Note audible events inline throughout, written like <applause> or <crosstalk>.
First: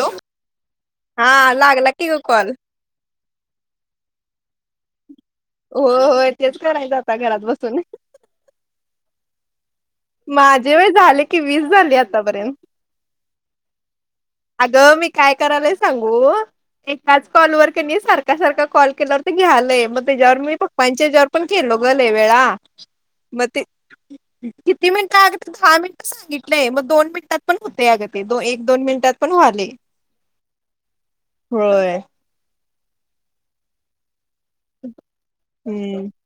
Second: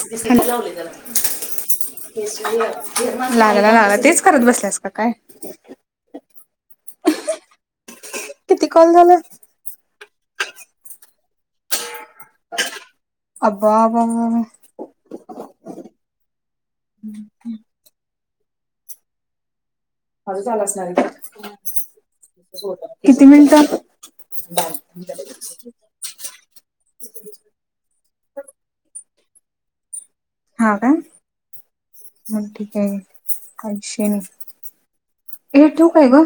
Hello हा लागला की ग कॉल लागला लागला तेच करत बसल्यास का काय? होय होय तेच करायच आता घरात बसून किती कॉल झालं माझे व्हय झाले की वीस झाल्यात ता पर्यंत अबा अबा अग मी काय करलोय सांग हो एकाच कॉलवर कनी सारखा सारखा कॉल केल्यावर ते घ्यालंय म तेज्यावर मी पप्पाच्या हेच्यावर पण केलो ग लई वेळा किती म ते मिनिटं किती मिनिट आगं दहा मिनिट सांगितलंय म दोन मिनिटात पण होतंय अग ते एक दोन मिनिटात पण व्हाले हा काय? होय हं ठीक <inaudible> हे ठेवू काय हम्म ग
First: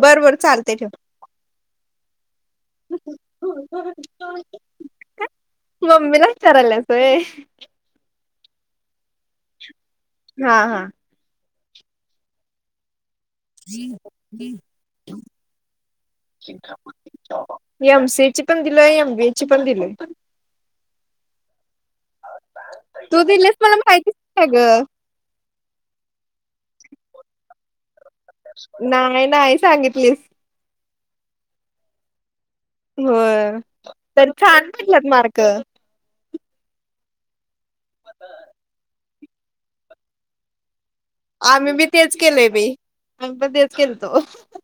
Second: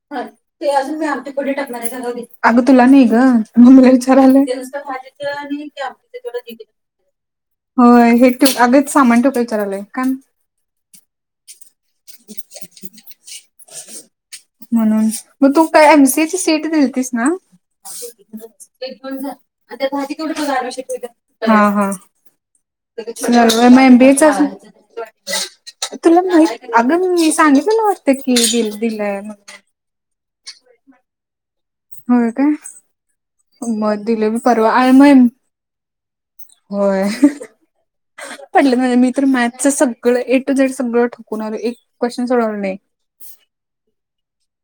बर हं बर ते चालते ठेव अजुन मी आमटी फोडणी टाकणार आहे गं राहूदे आग तुला नाहीं ग हो मम्मीला विचारालय मम्मीला विचारायलास होय होय हे ठेव अग सामान ठेवू काय विचारालोय का हा हा <inaudible> जी जी म्हणून म तू काय एमसीएची सीईटी दिलतीस ना एमसीए ची पण दिलोय एमबीए ची पण दिलोय. हा हा तू दिलेस मग मला माहितीच एमबीएचा नाही अजून गं. तुला माहित अग मी सांगितलेलो वाट नाही नाही सांगितलीस <inaudible> होय काय होय मग तर दिलोय मी छान परवा आ म पडल्यात मार्क होय. पडलं म्हणजे मी तर मॅथचं सगळं ए टू झेड सगळं ठोकून आलो आम्ही एक बी तेच क्वेश्चन केलेय सोडवलं बय नाही आम्ही पण तेच केले <inaudible>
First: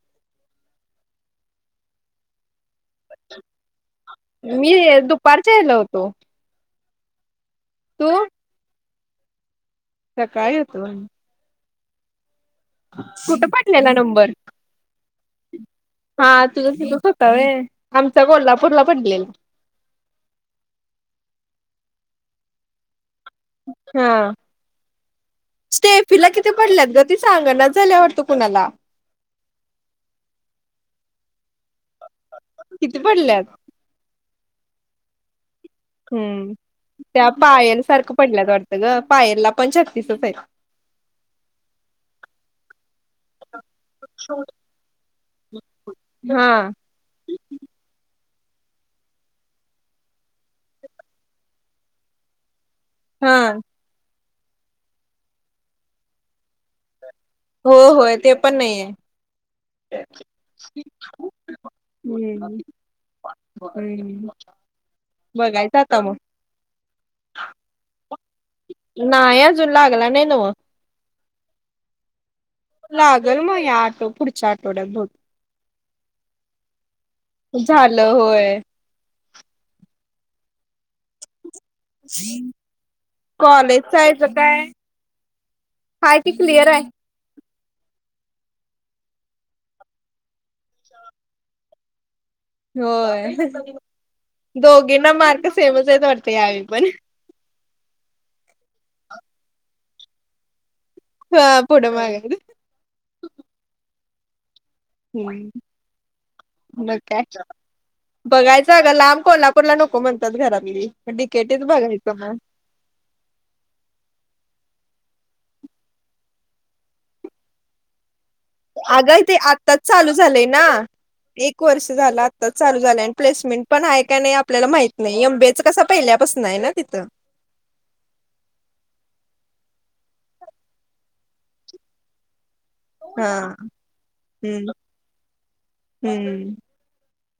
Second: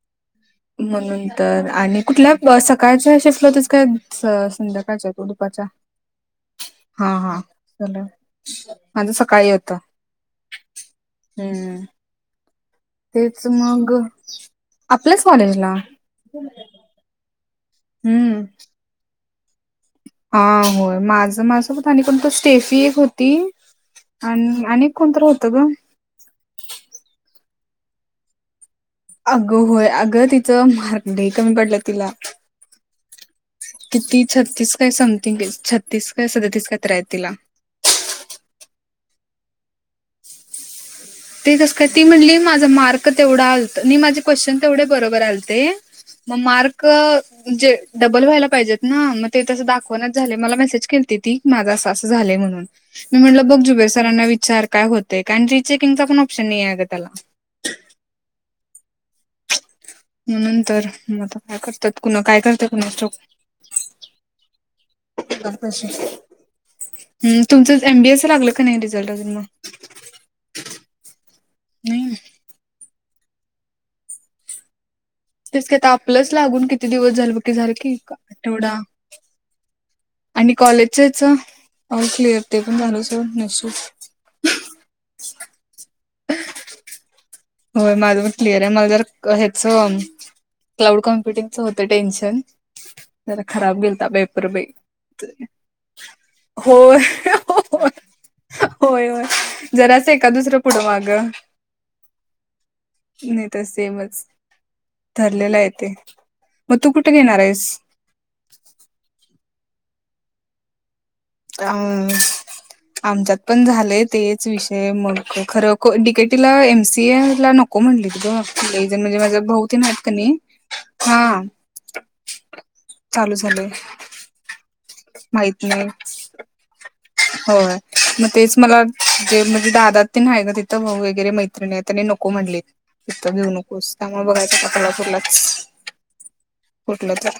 म्हणून तर आणि कुठल्या सकाळच शिपला होतीस काय? मी संध्याकाळच्या तू दुपारच्या हेला होतो. हा हा चला तू माझं सकाळी होत. सकाळी होत वन हूं! कुठ पडलेला नंबर, आपल्याच कॉलेजला हा तुझ दुपत होत व्हय. आमचा कोल्हापूरला पडलेला. हा होय माझं, मासोबत आणि कोनत स्टेफी एक होत हा होतं गं. स्टेफीला किती पडल्यात ग ती सांग ना. झाल्यावाटत कुणाला. अगं होय, अगं तिचं मार्क लई कमी पडल्यात तिला किती पडल्यात? किती? त्यात तीस काय समथिंग गेस. हम्म त्या पायल सारखं पडल्यात वाटतं ग. पायलला पण छत्तीसच आहेत. ते कस काय ती म्हणली माझ मार्क तेवढ आलत, नी माझे क्वशन तेवढे बरोबर आलते मग हा. मार्के जे डबल व्हायला पाहिजेत ना मग ते तसं दाखवणाचं झालय मला मेसेज केलते ती माझं असं, असं झालय म्हणून. मी हा म्हणलं बग जुबेर सरांना वि सार काय होतय कांजीचीक किनचा पण ऑप्शन नही आहे गं त्याला. हो होय ते पण नाहीय. म्हणून तर आता काय करतात कुणा काय हम्म करतोय कुणास ठाऊक हम्म बघायचं आता मग <unintelligible> तुमचा एमबीएस लागल का नाही रिझल्ट अजून नाही मग लागला नाही नव्ह नाही अजून - लागल म या आटो पुढच्या आटवड्यात ब तेस तेत आपलंच लागून किती दिवस झालं बग ते झालं की आठवडा. आणि कॉलेजच्याच? ऑल क्लिअर ते पण झालं सोड कॉलेज जायचं नशीब. काय हाय ती क्लिअर आहे. होय माझं पण क्लिअर आहे. मला जरा ह्याच क्लाउड कॉम्प्युटिंगच होतं टेन्शन. होय जरा खराब गेलता पेपर बाई दोघींना मार्क सेमच आहेत वाटतं यावेळी पण. होय होय, होय जरा अस एका दुसरं पुढ मागं! हा पुढं माग नाही तर सेमच. हं ठरलेलं आहे ते तू मग कुठे काय घेणार आहेस बघायचं गं लांब कोल्हा पर ला नको म्हणतात घरातली. डीकेटीच अ बघायचं मग आमच्यात पण झालेय तेच विषय मग खरं को डीकेटीला, एम सी ए ला नको म्हंनलीत गं! अगं ते आत्ताच चालू झालंय ना. हा एक वर्ष झालं आत्ताच चालू झालंय, आणि चालू प्लेसमेंट झालय पण आहे का नाही आपल्याला माहित नाही एम बी ए चं माहित कसं नाही पहिल्या होय, म तेच मला जे म्हजे दादा तेन हाय ना तिथं म वैगरे मैत्रीणी आहेत तेनी नको म्हणले. हा इतं बी घेऊ नकोस त्यामुळे बघायचं आता हम्म कोल्हापूरलाच हम्म कुटलं तर.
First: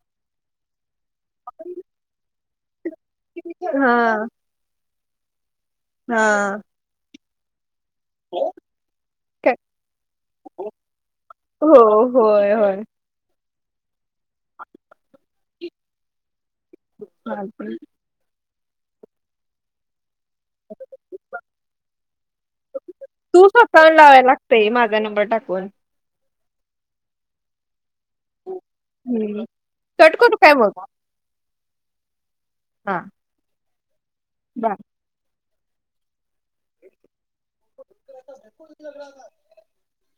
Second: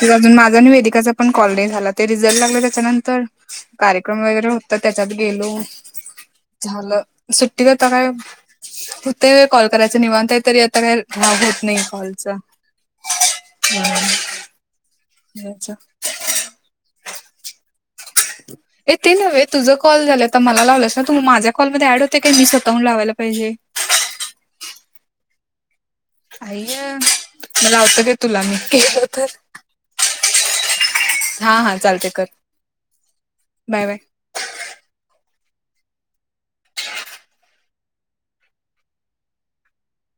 तिला आजून माझं आणि वेदिकाचं पण कॉल नाही झाला ते रीज जायला लागलं त्याच्यानंतर कार्यक्रम हा वगैरे होतात. त्याच्यात गेलो हा झालं. सुट्टी गत ता काय हुतय वय काय कॉल करायचं निवांतय तरी हो आता काही लाभ होत नाही कॉलचा. होय होय हम् <inaudible> <unintelligible> चालतंय ए ते न्हवे तुझ कॉल झाल्या त मला लावलासा तूमी माझ्या कॉलमध्ये ऍड होतय का मि स्वतः हुन लावायला तू पाहिजे. स्वतःहून लावायला लागतंय <unintelligible> अय्या, मला आता कळ तुला मी केलं तर हम्म कट करू काय हां-हां. चालते कर. हां बाय-बाय बा <inaudible>